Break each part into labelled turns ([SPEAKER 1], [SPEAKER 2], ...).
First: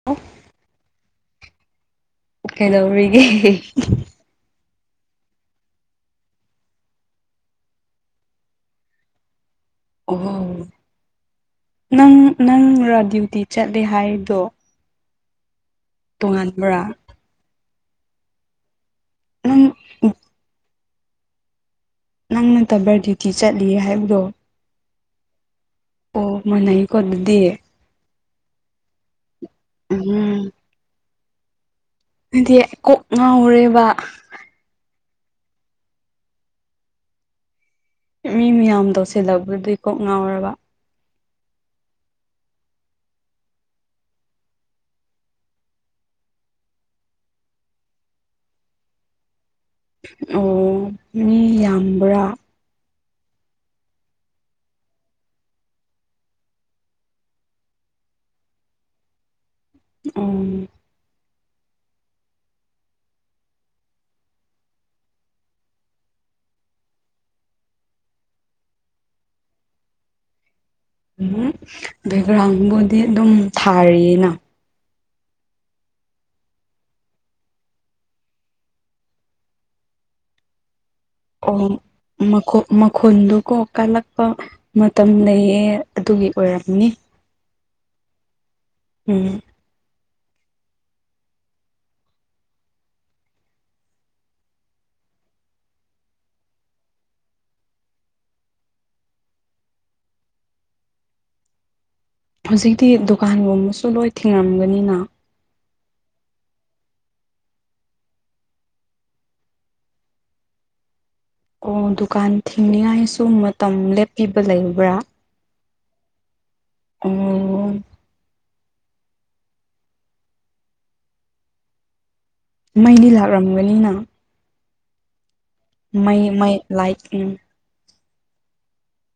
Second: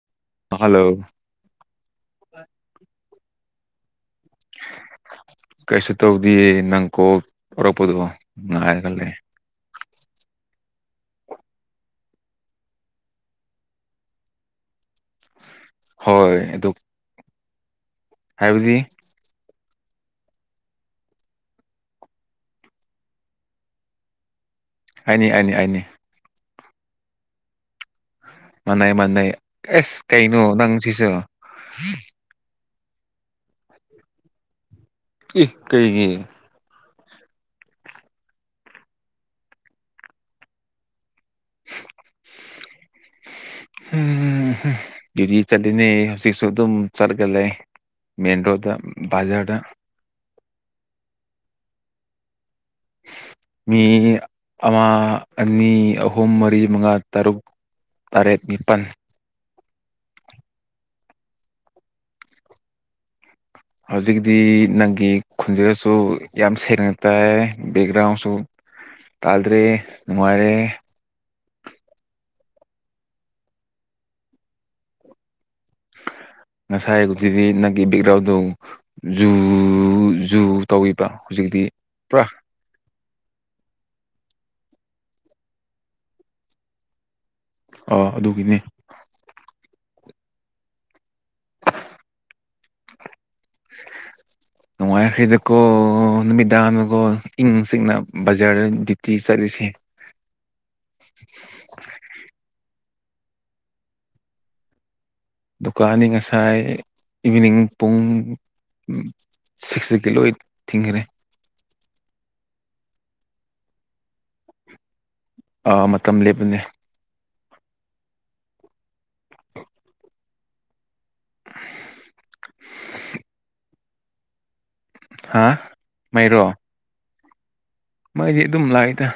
[SPEAKER 1] [unintelligible]
[SPEAKER 2] hello
[SPEAKER 1] ꯀꯩꯗꯧꯔꯤꯒꯦ
[SPEAKER 2] ꯀꯩꯁꯨ ꯇꯧꯗꯤꯌꯦ ꯅꯪ ꯀꯣꯜ ꯇꯧꯔꯛꯄꯗꯣ ꯉꯥꯏꯔꯒ ꯂꯩ
[SPEAKER 1] ꯑꯣꯍꯣ ꯅꯪ ꯅꯪꯔꯥ ꯗ꯭ꯌꯨꯇꯤ ꯆꯠꯂꯦ ꯍꯥꯏꯔꯤꯗꯣ
[SPEAKER 2] ꯍꯣꯏ ꯑꯗꯨ ꯍꯥꯏꯕꯗꯤ
[SPEAKER 1] ꯅꯪ ꯎꯞ ꯅꯪ ꯅꯠꯇꯕꯔ ꯗ꯭ꯌꯨꯇꯤ ꯆꯠꯂꯤ ꯍꯥꯏꯕꯗꯣ
[SPEAKER 2] ꯑꯩꯅꯤ ꯑꯩꯅꯤ ꯑꯩꯅꯤ
[SPEAKER 1] ꯑꯣ ꯃꯥꯟꯅꯩꯀꯣ ꯑꯗꯨꯗꯤ
[SPEAKER 2] ꯃꯥꯅꯩ ꯃꯥꯅꯩ ꯑꯦꯁ ꯀꯩꯅꯣ
[SPEAKER 1] ꯎꯝ
[SPEAKER 2] ꯅꯪ ꯁꯤꯁꯨ
[SPEAKER 1] ꯍꯥꯏꯗꯤ ꯀꯣꯛ ꯉꯥꯎꯔꯦꯕ
[SPEAKER 2] ꯏ ꯀꯩꯒꯤ
[SPEAKER 1] ꯃꯤ ꯃꯌꯥꯝ ꯇꯧꯁꯤꯜꯂꯛꯄꯗꯨꯏ ꯀꯣꯛ ꯉꯥꯎꯔꯕ [inaudible]
[SPEAKER 2] ꯎꯝ ꯍꯨꯝ ꯗ꯭ꯌꯨꯇꯤ ꯆꯠꯂꯤꯅꯦ ꯍꯧꯖꯤꯛꯁꯨ ꯑꯗꯨꯝ ꯆꯠꯂꯒ ꯂꯩ ꯃꯦꯟ ꯔꯣꯗ ꯕꯖꯥꯔꯗ
[SPEAKER 1] ꯑꯣ ꯃꯤ ꯌꯥꯝꯕ꯭ꯔꯥ
[SPEAKER 2] ꯃꯤ ꯑꯃ ꯑꯅꯤ ꯑꯍꯨꯝ ꯃꯔꯤ ꯃꯉꯥ ꯇꯔꯨꯛ ꯇꯔꯦꯠ ꯅꯤꯄꯜ
[SPEAKER 1] ꯑꯣ
[SPEAKER 2] ꯍꯧꯖꯤꯛꯇꯤ ꯅꯪꯒꯤ ꯈꯨꯟꯖꯦꯜꯁꯨ ꯌꯥꯝ ꯁꯦꯡꯅ ꯇꯥꯏꯑꯦ ꯕꯦꯛꯒ꯭ꯔꯥꯎꯟꯁꯨ ꯇꯗ꯭ꯔꯦ ꯅꯨꯡꯉꯥꯏꯔꯦ
[SPEAKER 1] ꯎꯝ ꯕꯦꯛꯒ꯭ꯔꯥꯎꯟꯕꯨꯗꯤ ꯑꯗꯨꯝ ꯊꯥꯔꯤꯑꯦꯅ
[SPEAKER 2] ꯉꯁꯥꯏꯕꯨꯗꯤ ꯅꯪꯒꯤ ꯕꯦꯛꯒ꯭ꯔꯥꯎꯟꯗꯣ ꯖꯨ ꯖꯨ ꯇꯧꯏꯋꯤꯕ ꯍꯧꯖꯤꯛ
[SPEAKER 1] ꯑꯣ ꯃꯥꯈꯣꯛ ꯃꯈꯣꯟꯜꯗꯨꯀꯣ ꯀꯜꯂꯛꯄ ꯃꯇꯝ ꯂꯩꯌꯦ ꯑꯗꯨꯒꯤ ꯑꯣꯏꯔꯝꯅꯤ
[SPEAKER 2] ꯑꯣ ꯑꯗꯨꯒꯤꯅꯦ
[SPEAKER 1] ꯎꯝ [inaudible]
[SPEAKER 2] ꯅꯨꯡꯉꯥꯏꯈꯔ꯭ꯦꯗꯀꯣ ꯅꯨꯃꯤꯗꯥꯡꯗꯀꯣ ꯏꯪꯅ ꯆꯤꯛꯅ ꯕꯖꯥꯔꯗ ꯗ꯭ꯌꯨꯇꯤ ꯆꯠꯂꯤꯁꯦ
[SPEAKER 1] ꯍꯧꯖꯤꯛꯇꯤ ꯗꯨꯀꯥꯟꯒꯨꯝꯕꯁꯨ ꯂꯣꯏ ꯊꯦꯡꯉꯝꯒꯅꯤꯅ
[SPEAKER 2] ꯗꯨꯀꯥꯟꯅꯤ ꯉꯁꯥꯏ ꯏꯚꯤꯅꯤꯡ ꯄꯨꯡ ꯁꯤꯛꯁꯇꯛꯇꯤ ꯂꯣꯏ ꯊꯤꯡꯒꯔꯦ
[SPEAKER 1] ꯑꯣ ꯗꯨꯀꯥꯟ ꯊꯤꯡꯅꯤꯡꯉꯥꯏꯁꯨ ꯃꯇꯝ ꯂꯦꯞꯄꯤꯕ ꯂꯩꯕ꯭ꯔꯥ
[SPEAKER 2] ꯑꯥꯎ ꯃꯇꯝ ꯂꯦꯞꯄꯤꯅꯦ
[SPEAKER 1] ꯑꯣ
[SPEAKER 2] [inaudible]
[SPEAKER 1] ꯃꯩꯗꯤ ꯂꯥꯛꯔꯝꯒꯅꯤꯅ
[SPEAKER 2] ꯍꯥꯥ
[SPEAKER 1] ꯃꯩ ꯃꯩ ꯂꯥꯏꯛ ꯎꯝ
[SPEAKER 2] ꯃꯩꯗꯤ ꯑꯗꯨꯝ ꯂꯥꯛꯏꯗ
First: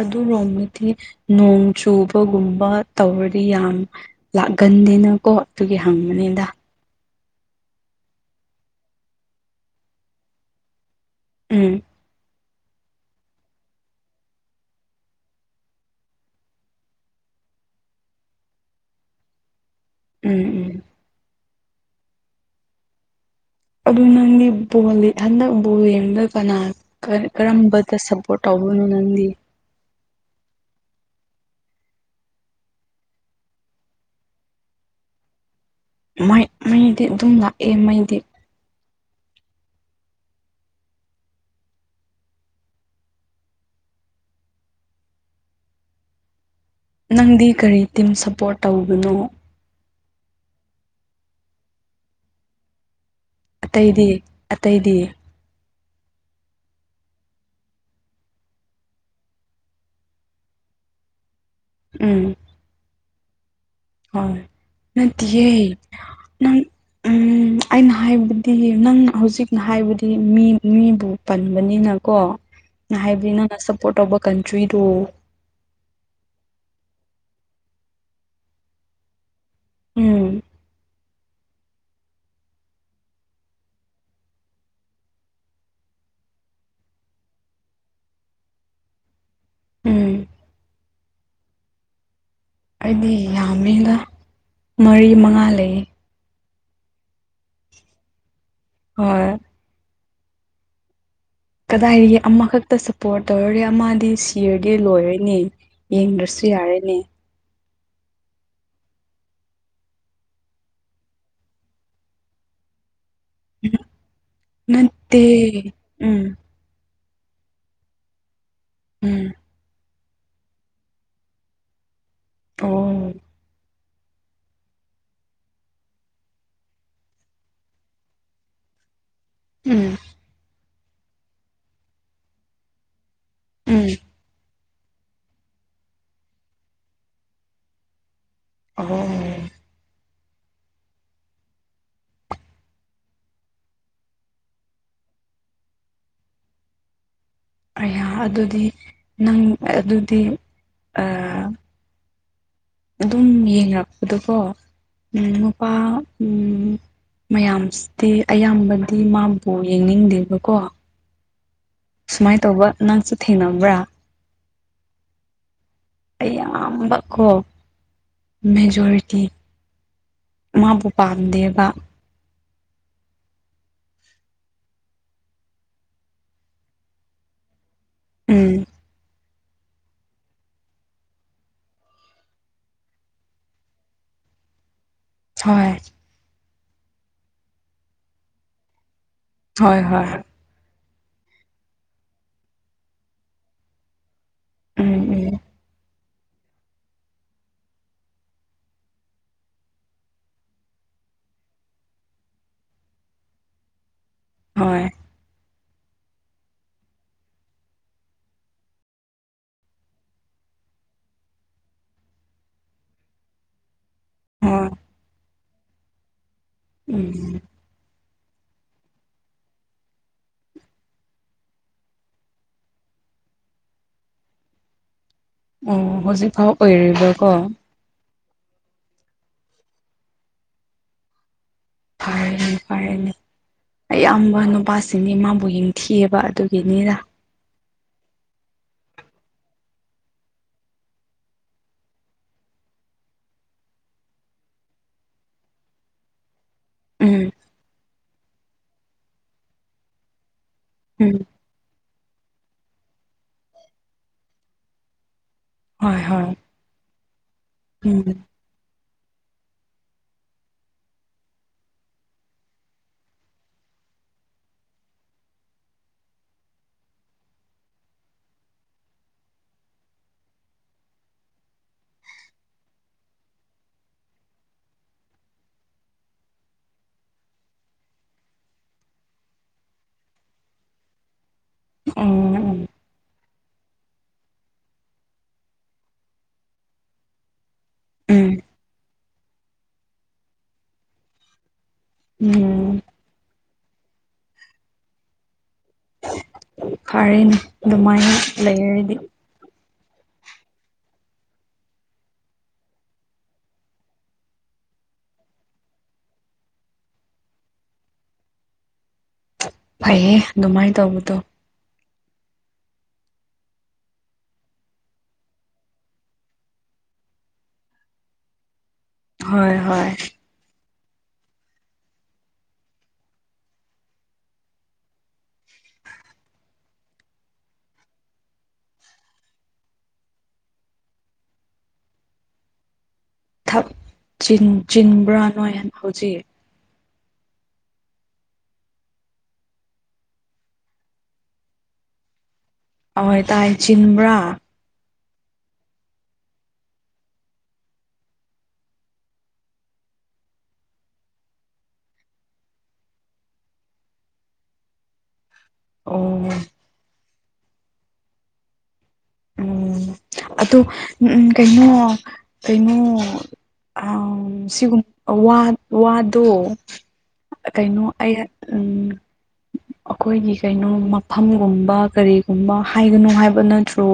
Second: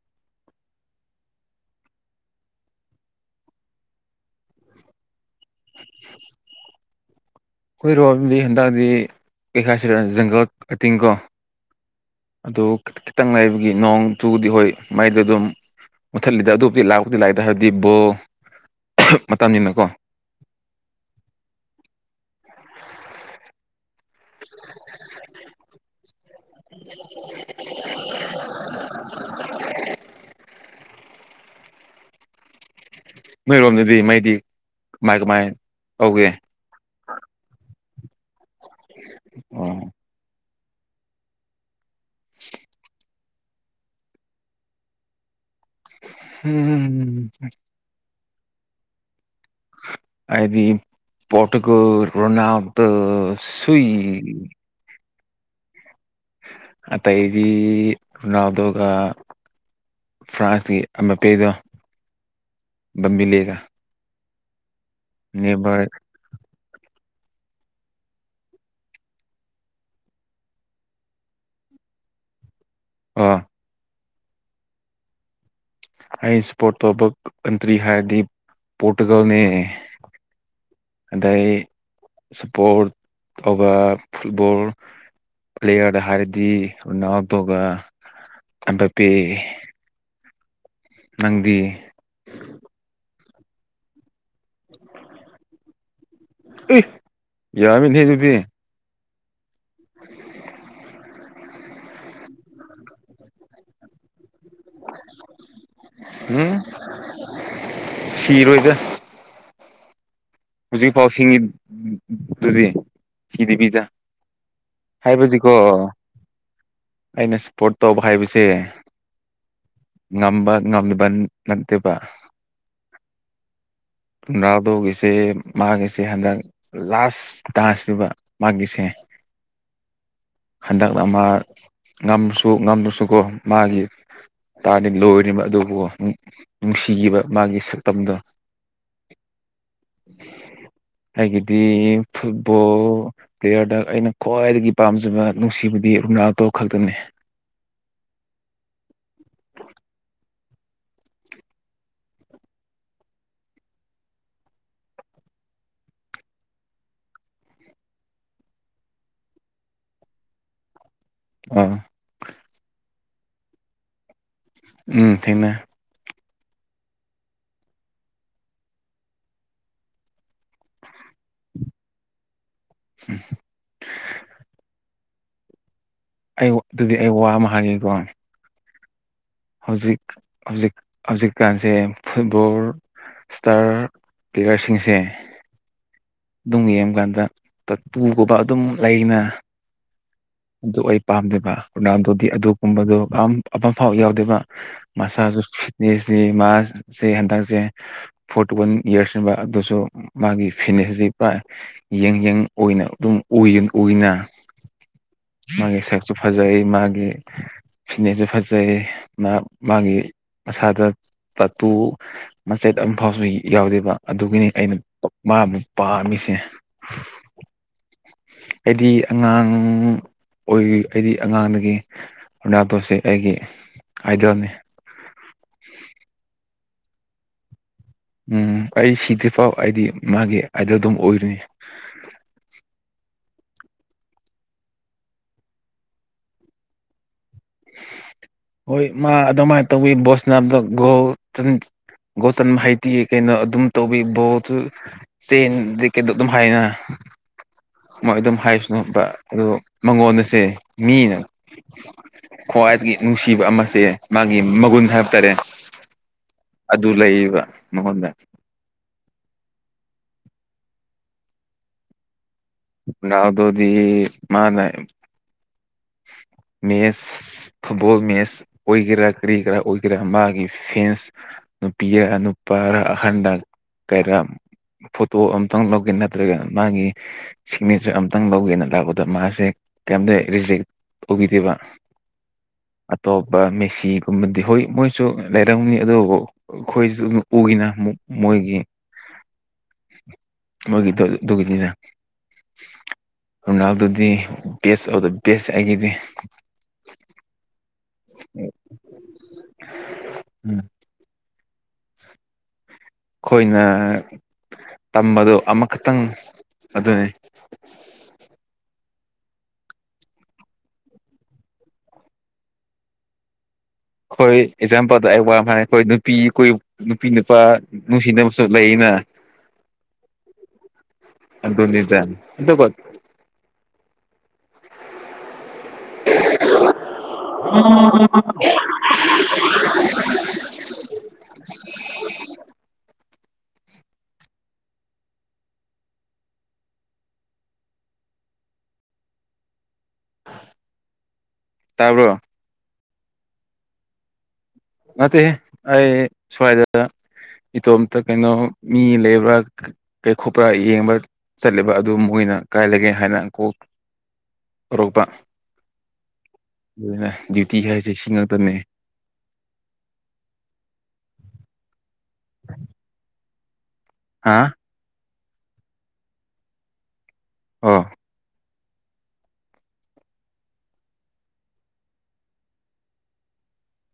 [SPEAKER 1] ꯑꯗꯨꯔꯣꯝꯗꯗꯤ ꯅꯣꯡ ꯆꯨꯕꯒꯨꯝꯕ ꯇꯧꯔꯗꯤ ꯌꯥꯝ ꯂꯥꯛꯒꯟꯗꯦꯅꯀꯣ ꯑꯗꯨꯒꯤ ꯍꯪꯕꯅꯤꯗ
[SPEAKER 2] ꯑꯩꯈꯣꯏꯔꯣꯝꯗꯤ ꯍꯟꯗꯛꯗꯤ ꯀꯩꯈꯥꯁꯤꯔ ꯖꯪꯒꯜ ꯀꯇꯤꯡ ꯀꯣ
[SPEAKER 1] ꯎꯝ
[SPEAKER 2] ꯑꯗꯨ ꯈꯤ ꯈꯤꯇꯪ ꯂꯩꯥꯕꯒꯤ ꯅꯣꯡ ꯆꯨꯗꯤ ꯍꯣꯏ ꯃꯩꯗꯨ ꯑꯗꯨꯝ ꯃꯨꯠꯊꯠꯂꯤꯗ ꯑꯗꯨꯕꯨꯗꯤ ꯂꯥꯛꯄꯗꯤ ꯂꯥꯛꯏꯗ ꯍꯥꯏꯗꯤ ꯕꯣ ꯃꯇꯝꯅꯤꯅ ꯀꯣ
[SPEAKER 1] ꯎꯝ ꯎꯝ ꯑꯗꯨ ꯅꯪꯒꯤ ꯕꯣꯜ ꯍꯟꯗꯛ ꯕꯣꯜ ꯌꯦꯡꯕꯗ ꯀꯅꯥ ꯀ ꯀꯔꯝꯕꯇ ꯁꯄꯣ ꯑ ꯅꯗꯤ
[SPEAKER 2] ꯕꯂꯦ ꯃꯣꯏ ꯔꯣꯝꯗꯤ ꯃꯩꯗꯤ ꯃꯥꯥꯏꯒ ꯃꯥꯏ
[SPEAKER 1] ꯃꯥꯏ ꯃꯩꯗꯤ ꯑꯗꯨꯝ ꯂꯥꯛꯑꯦ ꯃꯩꯗꯤ
[SPEAKER 2] ꯎ ꯎꯝꯝ
[SPEAKER 1] ꯅꯪꯗꯤ ꯀꯔꯤ ꯇꯤꯝ ꯁꯞꯄꯣꯔꯠ ꯇꯧꯕꯅꯣ
[SPEAKER 2] ꯑꯩꯗꯤ ꯄꯣꯠ ꯀ ꯔꯅꯥꯗ
[SPEAKER 1] ꯑꯇꯩꯗꯤ ꯑꯇꯩꯗꯤ
[SPEAKER 2] ꯑ ꯇ ꯏ ꯅꯎꯗꯣꯒ ꯐ꯭ꯔꯥꯟꯁꯀꯤ ꯑꯃ ꯃꯄꯦꯗꯣ
[SPEAKER 1] ꯎꯝ
[SPEAKER 2] ꯝꯃꯤ ꯂꯩꯔ
[SPEAKER 1] ꯍꯣꯏ ꯅ ꯊꯪ ꯎꯝ ꯑꯩꯅ ꯍꯥꯏꯕꯗꯤ ꯅꯪ ꯍꯧꯖꯤꯛꯅ ꯍꯥꯏꯕꯗꯤ ꯃꯤ ꯃꯤꯕꯨ ꯄꯟꯕꯅꯤꯅꯀꯣ ꯅ
[SPEAKER 2] ꯑꯣ
[SPEAKER 1] ꯍꯥꯏꯕꯅ ꯅ ꯁꯄꯣꯔꯠ ꯇꯧꯕ ꯀꯟꯇ꯭ꯔꯤꯗꯨ
[SPEAKER 2] ꯑ ꯁꯄꯣꯔꯣꯕ ꯀꯟꯇ꯭ꯔꯤ ꯍꯥꯏꯔꯗꯤ ꯄꯣꯔꯇꯨꯒꯜꯅꯦ
[SPEAKER 1] ꯎꯝ
[SPEAKER 2] ꯑꯗꯩ ꯁꯄꯣꯔꯠ ꯑꯣꯕ ꯐꯨꯠꯕꯜ ꯄ꯭ꯂꯦꯌꯔꯗ ꯍꯥꯏꯔꯗꯤ ꯎꯟ ꯑꯥꯎ ꯇꯒ ꯑꯕ ꯄꯦ
[SPEAKER 1] ꯎꯝ
[SPEAKER 2] ꯅꯪꯗꯤ
[SPEAKER 1] ꯑꯩꯗꯤ ꯌꯥꯝꯃꯦꯅ ꯃꯔꯤ ꯃꯉꯥ ꯂꯩꯌꯦ
[SPEAKER 2] ꯌꯥꯃꯤ ꯅꯨꯄꯤ
[SPEAKER 1] ꯍꯣꯏ
[SPEAKER 2] [unintelligible]
[SPEAKER 1] ꯀꯗꯥꯏꯗꯒꯤ ꯑꯃꯈꯛꯇ ꯁꯞꯄꯣꯔꯠ ꯇꯧꯔꯔꯦ ꯑꯃꯗꯤ ꯇꯤꯌꯔꯗꯤ ꯂꯣꯏꯔꯅꯦ ꯌꯦꯡꯗ꯭ꯔꯁꯨ ꯌꯥꯔꯅꯦ
[SPEAKER 2] ꯐꯤꯔ ꯑꯣꯏꯗ ꯍꯧꯖꯤꯛꯐꯥꯎ ꯁꯤꯡꯉꯤ ꯑꯗꯨꯗꯤ ꯀꯤꯗꯤ ꯄꯤꯗ
[SPEAKER 1] ꯅꯠꯇꯦ
[SPEAKER 2] ꯍꯥꯏꯕꯗꯤꯀꯣ
[SPEAKER 1] ꯎꯝ
[SPEAKER 2] ꯑꯩꯅ ꯁꯄꯣꯔꯠ ꯇꯧꯕ ꯍꯥꯏꯕꯁꯦ
[SPEAKER 1] ꯎꯝ
[SPEAKER 2] ꯉꯝꯕ ꯉꯝꯂꯤꯕ ꯅꯠꯇꯦꯕ
[SPEAKER 1] ꯑꯣ
[SPEAKER 2] ꯨꯝꯅꯥꯥꯗꯧꯒꯤꯁꯦ ꯃꯥꯒꯤꯁꯦ ꯍꯟꯗꯛ ꯂꯥꯁ ꯇꯥꯁꯤꯕ ꯃꯥꯒꯤꯁꯦ
[SPEAKER 1] ꯎꯝ
[SPEAKER 2] ꯍꯟꯗꯛꯅ ꯃꯥ ꯉꯝꯁꯨ ꯉꯝꯗ꯭ꯔꯁꯨꯀꯣ ꯃꯥꯒꯤ
[SPEAKER 1] ꯎꯝ
[SPEAKER 2] ꯇꯥꯔꯗꯤ ꯂꯣꯏꯔꯤꯕ ꯑꯗꯨꯕꯨ ꯅꯨꯡꯁꯤꯈꯤꯕ ꯃꯥꯒꯤ ꯁꯛꯇꯝꯗꯣ
[SPEAKER 1] ꯑꯣ [unintelligible]
[SPEAKER 2] ꯑꯩꯗꯒꯤꯗꯤ ꯐꯨꯠꯕꯣꯜ ꯄ꯭ꯂꯦꯌꯔꯗ ꯑꯩꯅ ꯈ꯭ꯋꯥꯏꯗꯒꯤ ꯄꯥꯝꯖꯕ ꯅꯨꯡꯁꯤꯕꯗꯤ ꯔꯨꯅꯥꯜꯗꯣ ꯈꯛꯇꯅꯤ
[SPEAKER 1] ꯌꯥ ꯑꯗꯨꯗꯤ ꯅꯪ ꯑꯗꯨꯗꯤ ꯑꯗꯨꯝ ꯌꯦꯡꯉꯛꯄꯗꯨꯀꯣ ꯎ ꯅꯨꯄꯥ ꯎ ꯃꯌꯥꯝꯁꯤꯗꯤ ꯑꯌꯥꯝꯕꯗꯤ ꯃꯥꯕꯨ ꯌꯦꯡꯅꯤꯡꯗꯦꯕꯀꯣ
[SPEAKER 2] ꯑꯥ
[SPEAKER 1] ꯁꯨꯃꯥꯏꯅ ꯇꯧꯕ ꯅꯪꯁꯨ ꯊꯦꯡꯅꯕ꯭ꯔꯥ
[SPEAKER 2] ꯎꯝ ꯊꯦꯡꯅꯩ
[SPEAKER 1] ꯑꯌꯥꯝꯕ ꯀꯣ ꯃꯦꯖꯣꯔꯤꯇꯤ ꯃꯥꯕꯨ ꯄꯥꯝꯗꯦꯕ
[SPEAKER 2] ꯎꯝ ꯑꯩ ꯑꯗꯨꯗꯤ ꯑꯩ ꯋꯥ ꯑꯃ ꯍꯥꯢꯒꯦꯀꯣ
[SPEAKER 1] ꯎꯝ
[SPEAKER 2] ꯍꯧꯖꯤꯛ ꯍꯧꯖꯤꯛ ꯍꯧꯖꯤꯛꯀꯥꯟꯁꯦ ꯐꯨꯠꯕꯣꯔ ꯏꯁꯇꯥꯔ ꯄ꯭ꯂꯦꯌꯥꯔꯁꯤꯡꯁꯦ
[SPEAKER 1] ꯍꯣꯢ
[SPEAKER 2] ꯑꯗꯨꯝ ꯌꯦꯡꯕꯀꯥꯟꯗ ꯄꯨꯨꯒꯨꯝꯕ ꯑꯗꯨꯝ ꯂꯩꯅ
[SPEAKER 1] ꯍꯣꯏ ꯍꯣꯏ
[SPEAKER 2] ꯑꯗꯨ ꯑꯩ ꯄꯥꯝꯗꯦꯕ ꯔꯣꯅꯥꯜꯗꯣꯗꯤ ꯑꯗꯨꯒꯨꯝꯕꯗꯨꯣ ꯑꯃ ꯐꯥꯎ ꯌꯥꯎꯗꯦꯕ
[SPEAKER 1] ꯎꯝ
[SPEAKER 2] ꯃꯁꯥꯁꯨ
[SPEAKER 1] ꯎꯝ
[SPEAKER 2] ꯐꯤꯠꯅꯦꯁꯅꯤ ꯃꯥꯁꯦ ꯍꯟꯗꯛꯁꯦ ꯐꯣꯔꯇꯤ ꯋꯥꯟ ꯏꯌꯔꯁ ꯅꯦꯕ ꯑꯗꯨꯁꯨ ꯃꯥꯒꯤ ꯐꯤꯅꯦꯁꯁꯤ ꯌꯦꯡ ꯌꯪ ꯑꯣꯏꯅ ꯑꯗꯨꯝ ꯎꯏ ꯎꯏꯅꯥ
[SPEAKER 1] ꯍꯣꯏ
[SPEAKER 2] ꯃꯥꯒꯤ ꯁꯛꯁꯨ ꯐꯖꯩ ꯃꯥꯒꯤ ꯁꯤꯅꯦꯁꯨ ꯐꯖꯩ ꯃꯥ ꯃꯥꯒꯤ ꯃꯁꯥꯗ ꯇꯠꯇꯨ ꯃꯆꯦꯠ ꯑꯝ ꯐꯥꯎꯁꯨ ꯌꯥꯎꯗꯦꯕ ꯑꯗꯨꯒꯤꯅꯤ
[SPEAKER 1] ꯍꯣꯏ
[SPEAKER 2] ꯑꯩꯅ ꯃꯥ ꯑꯃꯨꯛ ꯄꯥꯝꯃꯤꯁꯦ
[SPEAKER 1] ꯎꯝ
[SPEAKER 2] ꯑꯩꯗꯤ ꯑꯉꯥꯡ ꯑꯣꯏ ꯑꯩꯗꯤ ꯑꯉꯥꯡꯗꯒꯤ ꯔꯣꯅꯥꯇꯣꯁꯤ ꯑꯩꯒꯤ ꯑꯥꯏꯗꯦꯜꯅꯤ
[SPEAKER 1] ꯑꯣ ꯍꯧꯖꯤꯛ ꯐꯥꯎ ꯑꯣꯏꯔꯤꯕ꯭ꯔꯀꯣ
[SPEAKER 2] ꯎꯝ ꯑꯩ ꯁꯤꯗ꯭ꯔꯤ ꯐꯥꯎ ꯑꯩꯗꯤ ꯃꯥꯒꯤ ꯑꯩꯗꯦꯜ ꯑꯗꯨꯝ ꯑꯣꯏꯔꯅꯤ
[SPEAKER 1] ꯐꯔꯦꯅꯦ ꯐꯔꯦꯅꯦ ꯑꯌꯥꯝꯕ ꯅꯨꯄꯥꯁꯤꯡꯒꯤꯅꯤ ꯃꯥꯕꯨ ꯌꯦꯡꯊꯤꯑꯕ ꯑꯗꯨꯒꯤꯅꯤꯗ
[SPEAKER 2] ꯍꯣꯏ ꯃꯥ ꯑꯗꯨꯃꯥꯏꯅ ꯇꯧꯋꯤ ꯕꯣꯁꯅꯥꯗ ꯒꯣ ꯒꯣꯆꯟ ꯍꯥꯏꯇꯤ ꯀꯩꯅꯣ ꯑꯗꯨꯝ ꯇꯧꯕꯤꯕꯑꯣ ꯇꯦꯟꯗꯤ ꯀꯗꯣ ꯑꯗꯨꯝ ꯍꯥꯏꯅ
[SPEAKER 1] ꯎꯝ
[SPEAKER 2] ꯃꯣꯏ ꯑꯗꯨꯝ ꯍꯥꯏꯁꯅꯣ ꯑꯗꯨ ꯃꯉꯣꯟꯗꯁꯦ
[SPEAKER 1] ꯎꯝ
[SPEAKER 2] ꯃꯤꯅ ꯈ꯭ꯋꯥꯏꯗꯒꯤ ꯅꯨꯡꯁꯤꯕ ꯑꯃꯁꯦ ꯃꯥꯒꯤ ꯃꯒꯨꯟ ꯍꯥꯏꯕ ꯇꯥꯔꯦ
[SPEAKER 1] ꯍꯣꯏ ꯍꯣꯏ
[SPEAKER 2] ꯑꯗꯨꯂꯏꯕ ꯃꯉꯣꯟꯗ
[SPEAKER 1] ꯎꯝ
[SPEAKER 2] ꯔꯣꯅꯥꯜꯗꯣꯗꯤ ꯃꯥꯅ ꯃꯦꯁ ꯐꯨꯠꯕꯣꯜ ꯃꯦꯆ ꯑꯣꯏꯒꯦꯔꯥ ꯀꯔꯤ ꯀꯔꯥ ꯑꯣꯏꯒꯦꯔꯥ ꯃꯥꯒꯤ ꯐꯦꯟꯁ ꯅꯨꯄꯤ ꯅꯨꯄꯥꯔ ꯑꯍꯟꯗ ꯀꯔꯝ ꯐꯣꯇꯣ ꯑꯝꯇꯪ ꯂꯧꯒꯦ ꯅꯠꯇ꯭ꯔꯒꯅ ꯃꯥꯒꯤ ꯁꯤꯒꯅꯦꯆꯔ ꯑꯃꯇꯪ ꯂꯧꯒꯦꯅ ꯂꯥꯛꯄꯗ ꯃꯥꯁꯦ ꯀꯩꯝꯇ ꯔꯤꯖꯦꯛ ꯑꯣꯢꯗꯦꯕ
[SPEAKER 1] ꯎꯝ ꯎꯝ
[SPEAKER 2] ꯑꯇꯣꯞꯄ ꯃꯦꯁꯤꯒꯨꯝꯕꯗꯤ ꯍꯣꯏ ꯃꯣꯏꯁꯨ ꯂꯩꯔꯝꯅꯤ ꯑꯗꯨꯕꯨ ꯑꯩꯈꯣꯏꯁꯨ ꯑꯗꯨ ꯎꯒꯤꯅ
[SPEAKER 1] ꯎꯝ
[SPEAKER 2] ꯃꯣꯏꯒꯤ
[SPEAKER 1] [unintelligible] [unintelligible]
[SPEAKER 2] ꯃꯣꯢꯒꯤꯗꯣ ꯑꯗꯨꯒꯤꯗꯤꯅꯦ
[SPEAKER 1] ꯎꯝ
[SPEAKER 2] ꯔꯣꯅꯥꯗꯣꯗꯨꯗꯤ ꯕꯦꯁ ꯑꯣꯐ ꯗꯤ ꯕꯦꯁ ꯑꯩꯒꯤꯗꯤ
[SPEAKER 1] ꯐꯔꯅꯦ ꯑꯗꯨꯃꯥꯏꯅ ꯂꯩꯔꯗꯤ
[SPEAKER 2] ꯎꯝ [unintelligible] ꯑꯩꯈꯣꯏꯅ ꯇꯝꯕꯗꯣ ꯑꯃꯈꯛꯇꯪ ꯑꯗꯨꯅꯤ
[SPEAKER 1] ꯐꯩꯌꯦꯦ ꯑꯗꯨꯃꯥꯏꯅ ꯇꯧꯕꯗꯣ
[SPEAKER 2] ꯑꯩꯈꯣꯏ ꯑꯦꯛꯖꯥꯝꯄꯜꯗ ꯑꯩ ꯋꯥ ꯍꯥꯏꯔꯦ ꯑꯩꯈꯣꯏ ꯅꯨꯄꯤ ꯅꯨꯄꯤ ꯅꯨꯄꯥ ꯅꯨꯡꯁꯤꯅꯕꯁꯨ ꯂꯩꯅ
[SPEAKER 1] ꯍꯣꯏ ꯍꯣꯏ
[SPEAKER 2] ꯑ ꯑꯗꯨꯗꯤ ꯇ ꯑꯗ ꯀ ꯎꯝ [unintelligible] ꯎꯝ ꯎꯝ
[SPEAKER 1] ꯊꯛ ꯆꯤꯟꯕ꯭ꯔꯥ ꯅꯣꯏ ꯍꯧꯖꯤꯛ
[SPEAKER 2] ꯇꯥꯕꯔ
[SPEAKER 1] ꯑꯣꯏ ꯇꯥꯏ ꯆꯤꯟꯕ꯭ꯔꯥ
[SPEAKER 2] ꯅꯠꯇꯦ ꯑꯩ ꯁ꯭ꯋꯥꯏꯗ ꯏꯇꯣꯝꯇ ꯀꯩꯅꯣ ꯃꯤ ꯂꯩꯕ꯭ꯔꯥ ꯀꯩꯈꯄ ꯌꯦꯡꯕ ꯆꯠꯂꯤꯕ ꯑꯗꯨ ꯃꯣꯏꯅ ꯀꯥꯏꯂꯒꯦ ꯍꯥꯏꯅ ꯀꯣꯛ ꯔꯨꯄꯥ
[SPEAKER 1] ꯑꯣ
[SPEAKER 2] ꯑꯗꯨꯅ ꯗ꯭ꯌꯨꯇꯤ ꯍꯥꯏꯁꯦ ꯁꯤ ꯉꯥꯛꯛꯇꯅꯦ
[SPEAKER 1] ꯎꯝ ꯑꯗꯣ ꯎꯝ ꯀꯩꯅꯩꯅꯣ ꯀꯩꯅꯩꯅꯣ ꯑ
[SPEAKER 2] ꯍꯥꯥ
[SPEAKER 1] ꯁꯤꯒꯨꯝ ꯋꯥꯗꯣ ꯀꯩꯅꯣ
[SPEAKER 2] ꯑꯣ
[SPEAKER 1] ꯑꯩ ꯎ ꯑꯩꯈꯣꯏꯒꯤ ꯀꯩꯅꯣ ꯃꯐꯝꯒꯨꯝꯕ ꯀꯔꯤꯒꯨꯝꯕ ꯍꯥꯏꯒꯅꯨ ꯍꯥꯏꯕ ꯅꯠꯇ꯭ꯔꯣ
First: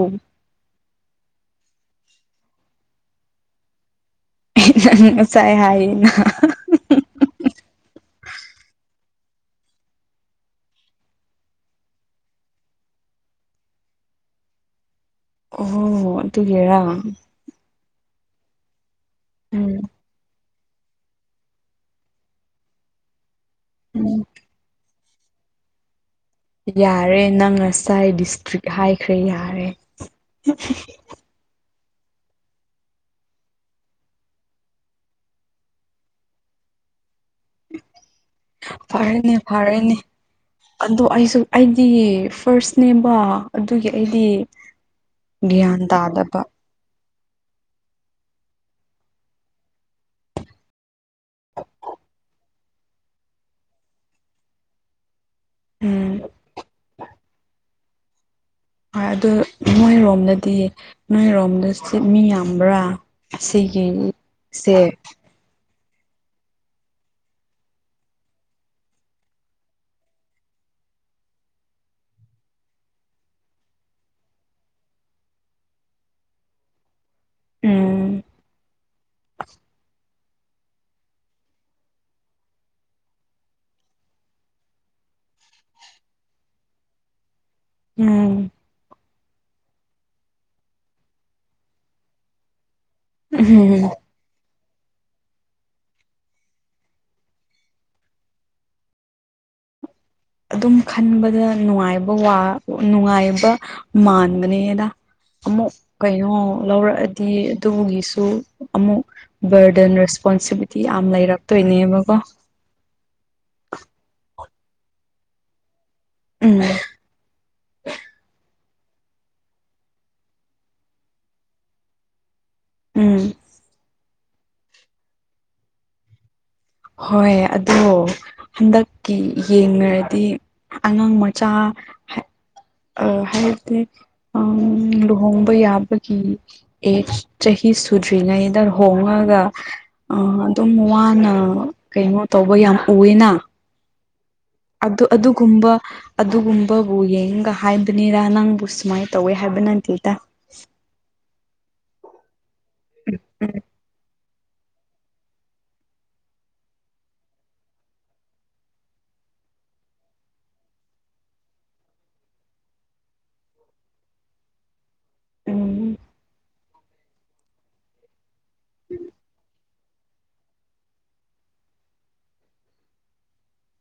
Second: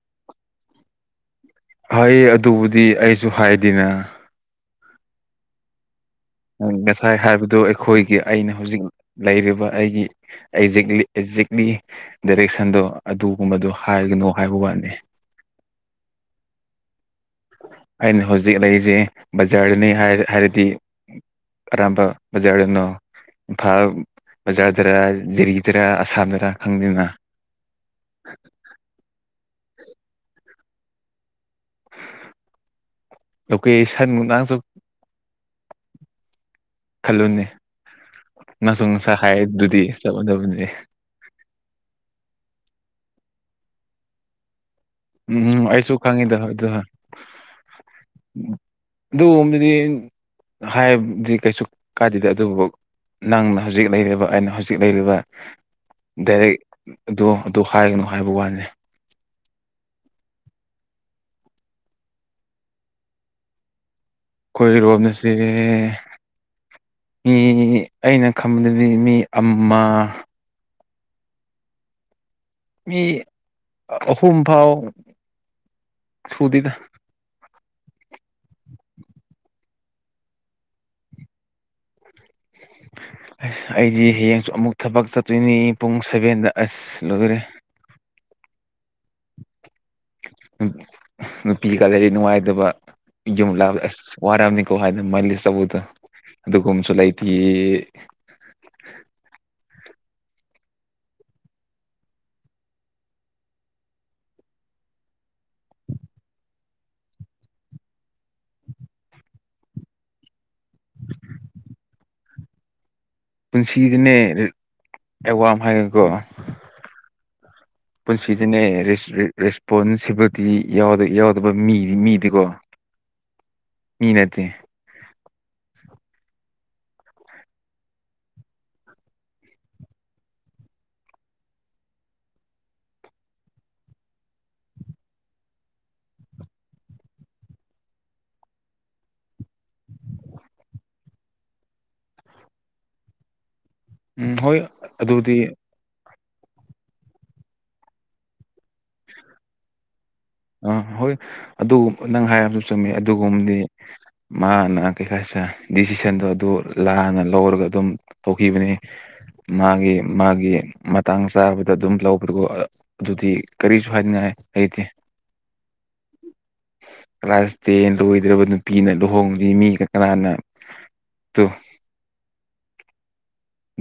[SPEAKER 2] ꯍꯥꯏꯌꯦ ꯑꯗꯨꯕꯨꯗꯤ ꯑꯩꯁꯨ ꯍꯥꯏꯗꯦꯅꯦ
[SPEAKER 1] ꯪ ꯆꯥꯏ ꯍꯥꯏꯅ
[SPEAKER 2] ꯉꯁꯥꯏ ꯍꯥꯏꯕꯗꯨ ꯑꯩꯈꯣꯏꯒꯤ ꯑꯩꯅ ꯍꯧꯖꯤꯛ ꯂꯩꯔꯤꯕ ꯑꯩꯒꯤ ꯑꯦꯛꯖꯦꯛꯂꯤ ꯑꯦꯛꯖꯦꯛꯂꯤ ꯗꯥꯏꯔꯦꯛꯁꯟꯗꯣ ꯑꯗꯨꯒꯨꯝꯕꯗꯣ ꯍꯥꯏꯔꯒꯅꯨ ꯍꯥꯏꯕ ꯋꯥꯠꯅꯤ
[SPEAKER 1] ꯑꯣ ꯑꯗꯨ ꯍꯦꯔꯥ
[SPEAKER 2] ꯑꯩꯅ ꯍꯧꯖꯤꯛ ꯂꯩꯔꯤꯁꯦ
[SPEAKER 1] ꯎꯝ
[SPEAKER 2] ꯕꯖꯥꯔꯗꯨꯅꯤ ꯍꯥꯏ ꯍꯥꯏꯔꯗꯤ ꯑꯔꯝꯕ ꯖꯥꯔꯅꯣ ꯏ ꯐꯥꯎꯖꯗꯔꯔꯤ ꯁꯤꯔ ꯑꯁꯥꯝꯗꯔ ꯈꯪꯗꯦꯅ
[SPEAKER 1] ꯌꯥꯔꯦ ꯅꯪ ꯉꯁꯥꯏ ꯗꯤꯁꯇ꯭ꯔꯤꯛ ꯍꯥꯏꯈ꯭ꯔꯦ ꯌꯥꯔꯦ
[SPEAKER 2] ꯂꯧꯀꯦ ꯁꯟ ꯃꯨꯛꯅꯥꯪꯁꯨ ꯈꯜꯂꯨꯅꯤ ꯑꯃꯁꯨꯡ ꯉ ꯁ
[SPEAKER 1] ꯐꯔꯦꯅꯦ
[SPEAKER 2] ꯍꯥꯏꯗꯨꯗꯤ
[SPEAKER 1] ꯐꯔꯦꯅꯦ
[SPEAKER 2] ꯆꯠꯂꯕꯅꯤ
[SPEAKER 1] ꯑꯗꯣ ꯑꯩꯁꯨ ꯑꯩꯗꯤ ꯐꯥꯔ꯭ꯁ ꯅꯦꯝꯕ ꯑꯗꯨꯒꯤ ꯑꯩꯗꯤ
[SPEAKER 2] ꯎꯝ
[SPEAKER 1] ꯒ꯭ꯌꯥꯟ
[SPEAKER 2] ꯑꯩꯁꯨ ꯈꯪꯉꯤꯗ
[SPEAKER 1] ꯇꯥꯗꯕ
[SPEAKER 2] ꯑꯗꯨꯕꯗꯤ ꯍꯥꯏꯕꯗꯤ ꯀꯩꯁꯨ ꯀꯥꯗꯦꯗꯦ ꯑꯗꯨꯕꯨ ꯅꯪꯅ ꯍꯧꯖꯤꯛ ꯂꯩꯔꯤꯕ ꯑꯩꯅ ꯍꯧꯖꯤꯛ ꯂꯩꯔꯤꯕ
[SPEAKER 1] ꯎꯝ
[SPEAKER 2] ꯗꯥꯏꯔꯦꯛ ꯑꯗꯨꯣ ꯑꯗꯨ ꯍꯥꯏꯒꯅꯨ ꯍꯥꯏꯕ ꯋꯥꯅꯤ
[SPEAKER 1] ꯍꯣꯏ ꯑꯗꯨ ꯃꯣꯏꯔꯣꯝꯅꯗꯤ ꯅꯣꯏꯔꯣꯝꯗ ꯃꯤ ꯌꯥꯝꯕ꯭ꯔꯥ ꯑꯁꯤꯒꯤ
[SPEAKER 2] ꯑꯩꯣꯏ ꯔꯣꯕ ꯅ ꯁꯤꯦ ꯃꯤ ꯑꯩꯅ ꯈꯟꯕꯗꯗꯤ ꯃꯤ ꯑꯃ ꯃꯤ ꯑꯍꯨꯝ ꯐꯥꯎ ꯁꯨꯗꯗ
[SPEAKER 1] ꯎꯝ
[SPEAKER 2] ꯑꯁ ꯑꯩꯗꯤ ꯍꯌꯦꯡꯁꯨ ꯑꯃꯨꯛ ꯊꯕꯛ ꯆꯠꯇꯣꯏꯅꯤ ꯄꯨꯡ ꯁꯦꯚꯦꯟꯗ ꯑꯁ ꯂꯣꯏꯔꯦ
[SPEAKER 1] ꯎꯝ
[SPEAKER 2] ꯅꯨꯄꯤꯒ ꯂꯩꯔꯤ ꯅꯨꯡꯉꯥꯏꯇꯕ ꯌꯨꯝꯂ
[SPEAKER 1] ꯎꯝ
[SPEAKER 2] ꯑꯁ ꯋꯥꯔꯔꯕꯅꯤꯀꯣ ꯍꯥꯏꯅ ꯃꯂꯤꯁꯇꯕꯨꯗꯣ ꯑꯗꯨꯒꯨꯝꯕꯁꯨ ꯂꯩꯥꯏꯇꯤ
[SPEAKER 1] ꯑꯗꯨꯝ ꯈꯟꯕꯗ ꯅꯨꯡꯉꯥꯏꯕ ꯅꯨꯡꯉꯥꯏꯕ ꯃꯥꯟꯕꯅꯦꯗ ꯑꯃꯨꯛ ꯀꯩꯅꯣ ꯂꯧꯔꯛꯑꯗꯤ ꯑꯗꯨꯒꯤꯁꯨ ꯑꯃꯨꯛ ꯕꯔꯗꯟ ꯔꯦꯁꯄꯣꯟꯁꯤꯕꯤꯂꯤꯇꯤ ꯌꯥꯝ ꯂꯩꯔꯛꯇꯣꯏꯅꯦꯕꯀꯣ
[SPEAKER 2] ꯄꯨꯟꯁꯤꯗꯅꯦ ꯑꯦꯋꯥꯝ ꯍꯥꯏꯒꯦꯀꯣ
[SPEAKER 1] ꯎꯝ
[SPEAKER 2] ꯄꯨꯟꯁꯤꯗꯅꯦ ꯔꯦꯁ ꯔꯦꯁꯄꯣꯟꯁꯤꯕꯜꯇꯤ ꯌꯥꯎꯗ ꯌꯥꯎꯗꯕ ꯃꯤꯗꯤ ꯃꯤꯗꯤꯀꯣ
[SPEAKER 1] ꯎꯝ
[SPEAKER 2] ꯃꯤꯅꯠꯇꯦ
[SPEAKER 1] ꯍꯣꯏ ꯑꯗꯣ ꯍꯟꯗꯛꯀꯤ ꯌꯦꯡꯅꯔꯗꯤ ꯑꯉꯥꯡ ꯃꯆꯥ ꯑ [inaudible] ꯑ ꯂꯨꯍꯣꯡꯕ ꯌꯥꯕꯒꯤ ꯑꯦ ꯆꯍꯤ ꯁꯨꯗ꯭ꯔꯤꯉꯩꯗ ꯂꯨꯍꯣꯡꯉꯒ ꯑ ꯑꯗꯨꯝ ꯋꯥꯅ ꯀꯩꯅꯣ ꯇꯧꯕ ꯌꯥꯝ ꯎꯏꯅ
[SPEAKER 2] ꯎꯝ ꯍꯣꯏ
[SPEAKER 1] ꯑꯗꯨ
[SPEAKER 2] ꯑꯗꯨꯗꯤ
[SPEAKER 1] ꯑꯗꯨꯒꯨꯝꯕ ꯑꯗꯨꯒꯨꯝꯕꯕꯨ ꯌꯦꯡꯒ ꯍꯥꯏꯕꯅꯤꯗꯥ ꯅꯪꯕꯨ ꯁꯨꯃꯥꯏꯅ ꯇꯧꯋꯦ ꯍꯥꯏꯕ ꯅꯇꯦꯗꯥ
[SPEAKER 2] ꯑꯥ ꯍꯣꯏ ꯑꯗꯨꯒꯨꯝ ꯅꯪ ꯍꯥꯏꯕꯁꯨ ꯆꯨꯝꯃꯤ ꯑꯗꯨꯒꯨꯝꯕꯗꯤ ꯃꯥꯅ ꯀꯩꯀꯥꯁꯤꯔꯥ ꯗꯤꯁꯤꯖꯟꯗꯣ ꯑꯗꯨ ꯂꯥꯟꯅ ꯂꯧꯔꯒ ꯑꯗꯨꯝ ꯇꯧꯈꯤꯕꯅꯤ ꯃꯥꯒꯤ ꯃꯥꯒꯤ ꯃꯇꯥꯡ ꯆꯥꯕꯗ ꯑꯗꯨꯝ ꯂꯧꯕꯗꯨꯀꯣ ꯑꯗꯨꯗꯤ ꯀꯔꯤꯁꯨ ꯍꯥꯏꯅꯤꯡꯉꯥꯏ ꯂꯩꯇꯦ
[SPEAKER 1] [unintelligible]
[SPEAKER 2] ꯀ꯭ꯂꯥꯁ ꯇꯦꯟ ꯂꯣꯏꯗ꯭ꯔꯕ ꯅꯨꯄꯤꯅ ꯂꯨꯍꯣꯡꯕꯗꯤ ꯃꯤꯒ ꯀꯅꯥꯅ ꯇꯨ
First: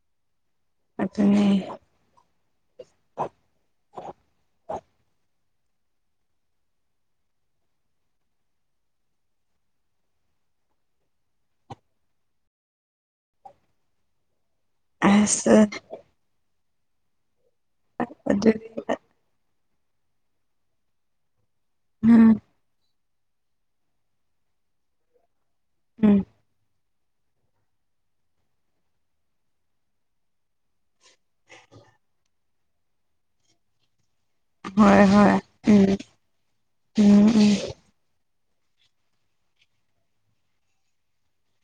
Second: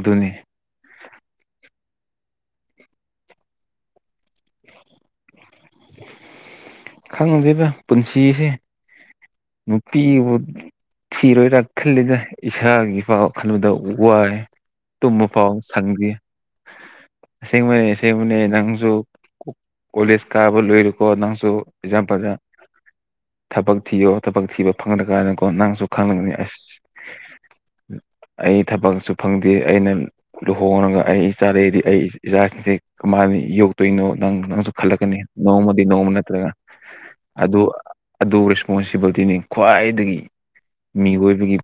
[SPEAKER 2] ꯗꯨꯅꯦ
[SPEAKER 1] ꯑꯗꯨꯅꯦ
[SPEAKER 2] ꯈꯪꯗꯦꯗ ꯄꯨꯟꯁꯤꯁꯦ ꯅꯨꯄꯤꯕꯨ ꯊꯤꯔꯣꯏꯔꯥ ꯈꯜꯂꯤꯗ ꯏꯁꯥꯒꯤꯐꯎ ꯈꯟꯕꯗ ꯋꯥꯏ ꯇꯨꯝꯕꯐꯥꯎ
[SPEAKER 1] ꯑꯁ
[SPEAKER 2] ꯁꯪꯗꯦ ꯑꯁꯦꯡꯕꯅꯦ ꯑꯁꯦꯡꯕꯅꯦ
[SPEAKER 1] ꯑꯗꯨꯗꯤ
[SPEAKER 2] ꯅꯪꯁꯨ ꯀꯣ ꯀꯣꯂꯦꯖ ꯀꯥꯕ ꯂꯣꯏꯔꯨꯀꯣ ꯅꯪꯁꯨ ꯑꯦꯛꯖꯥꯝꯄꯜꯗ
[SPEAKER 1] ꯎꯝ
[SPEAKER 2] ꯊꯕꯛ ꯊꯤꯌꯣ ꯊꯕꯛ ꯊꯤꯕ ꯐꯪꯗ꯭ꯔꯀꯥꯟꯗꯀꯣ ꯅꯪꯁꯨ
[SPEAKER 1] ꯎꯝ
[SPEAKER 2] [unintelligible] ꯑꯁ
[SPEAKER 1] [unintelligible]
[SPEAKER 2] ꯑꯩ ꯊꯕꯛꯁꯨ ꯐꯪꯗꯦ ꯑꯩꯅ ꯂꯨꯍꯣꯡꯂꯒ ꯑꯩ ꯏꯆꯥꯥ [unintelligible] ꯑꯩ ꯏꯆꯥꯁꯤꯡꯁꯦ ꯀꯃꯥꯏꯅ ꯌꯧꯇꯣꯏꯅꯣ ꯅꯪ
[SPEAKER 1] ꯍꯣꯏ
[SPEAKER 2] ꯈꯜꯂꯛꯀꯅꯤ
[SPEAKER 1] ꯍꯣꯏ
[SPEAKER 2] ꯅꯣꯡꯃꯗꯤ
[SPEAKER 1] ꯎꯝ
[SPEAKER 2] ꯅꯣꯡꯃ ꯅꯠꯇ꯭ꯔꯒ
[SPEAKER 1] ꯎꯝ ꯎꯝ
[SPEAKER 2] ꯑꯗꯨ ꯑꯗꯨ ꯔꯦꯁꯄꯣꯟꯁꯤꯕꯤꯂꯤꯇꯤꯅꯤ ꯈ꯭ꯋꯥꯏꯗꯒꯤ ꯃꯤꯑꯣꯏꯕꯒꯤ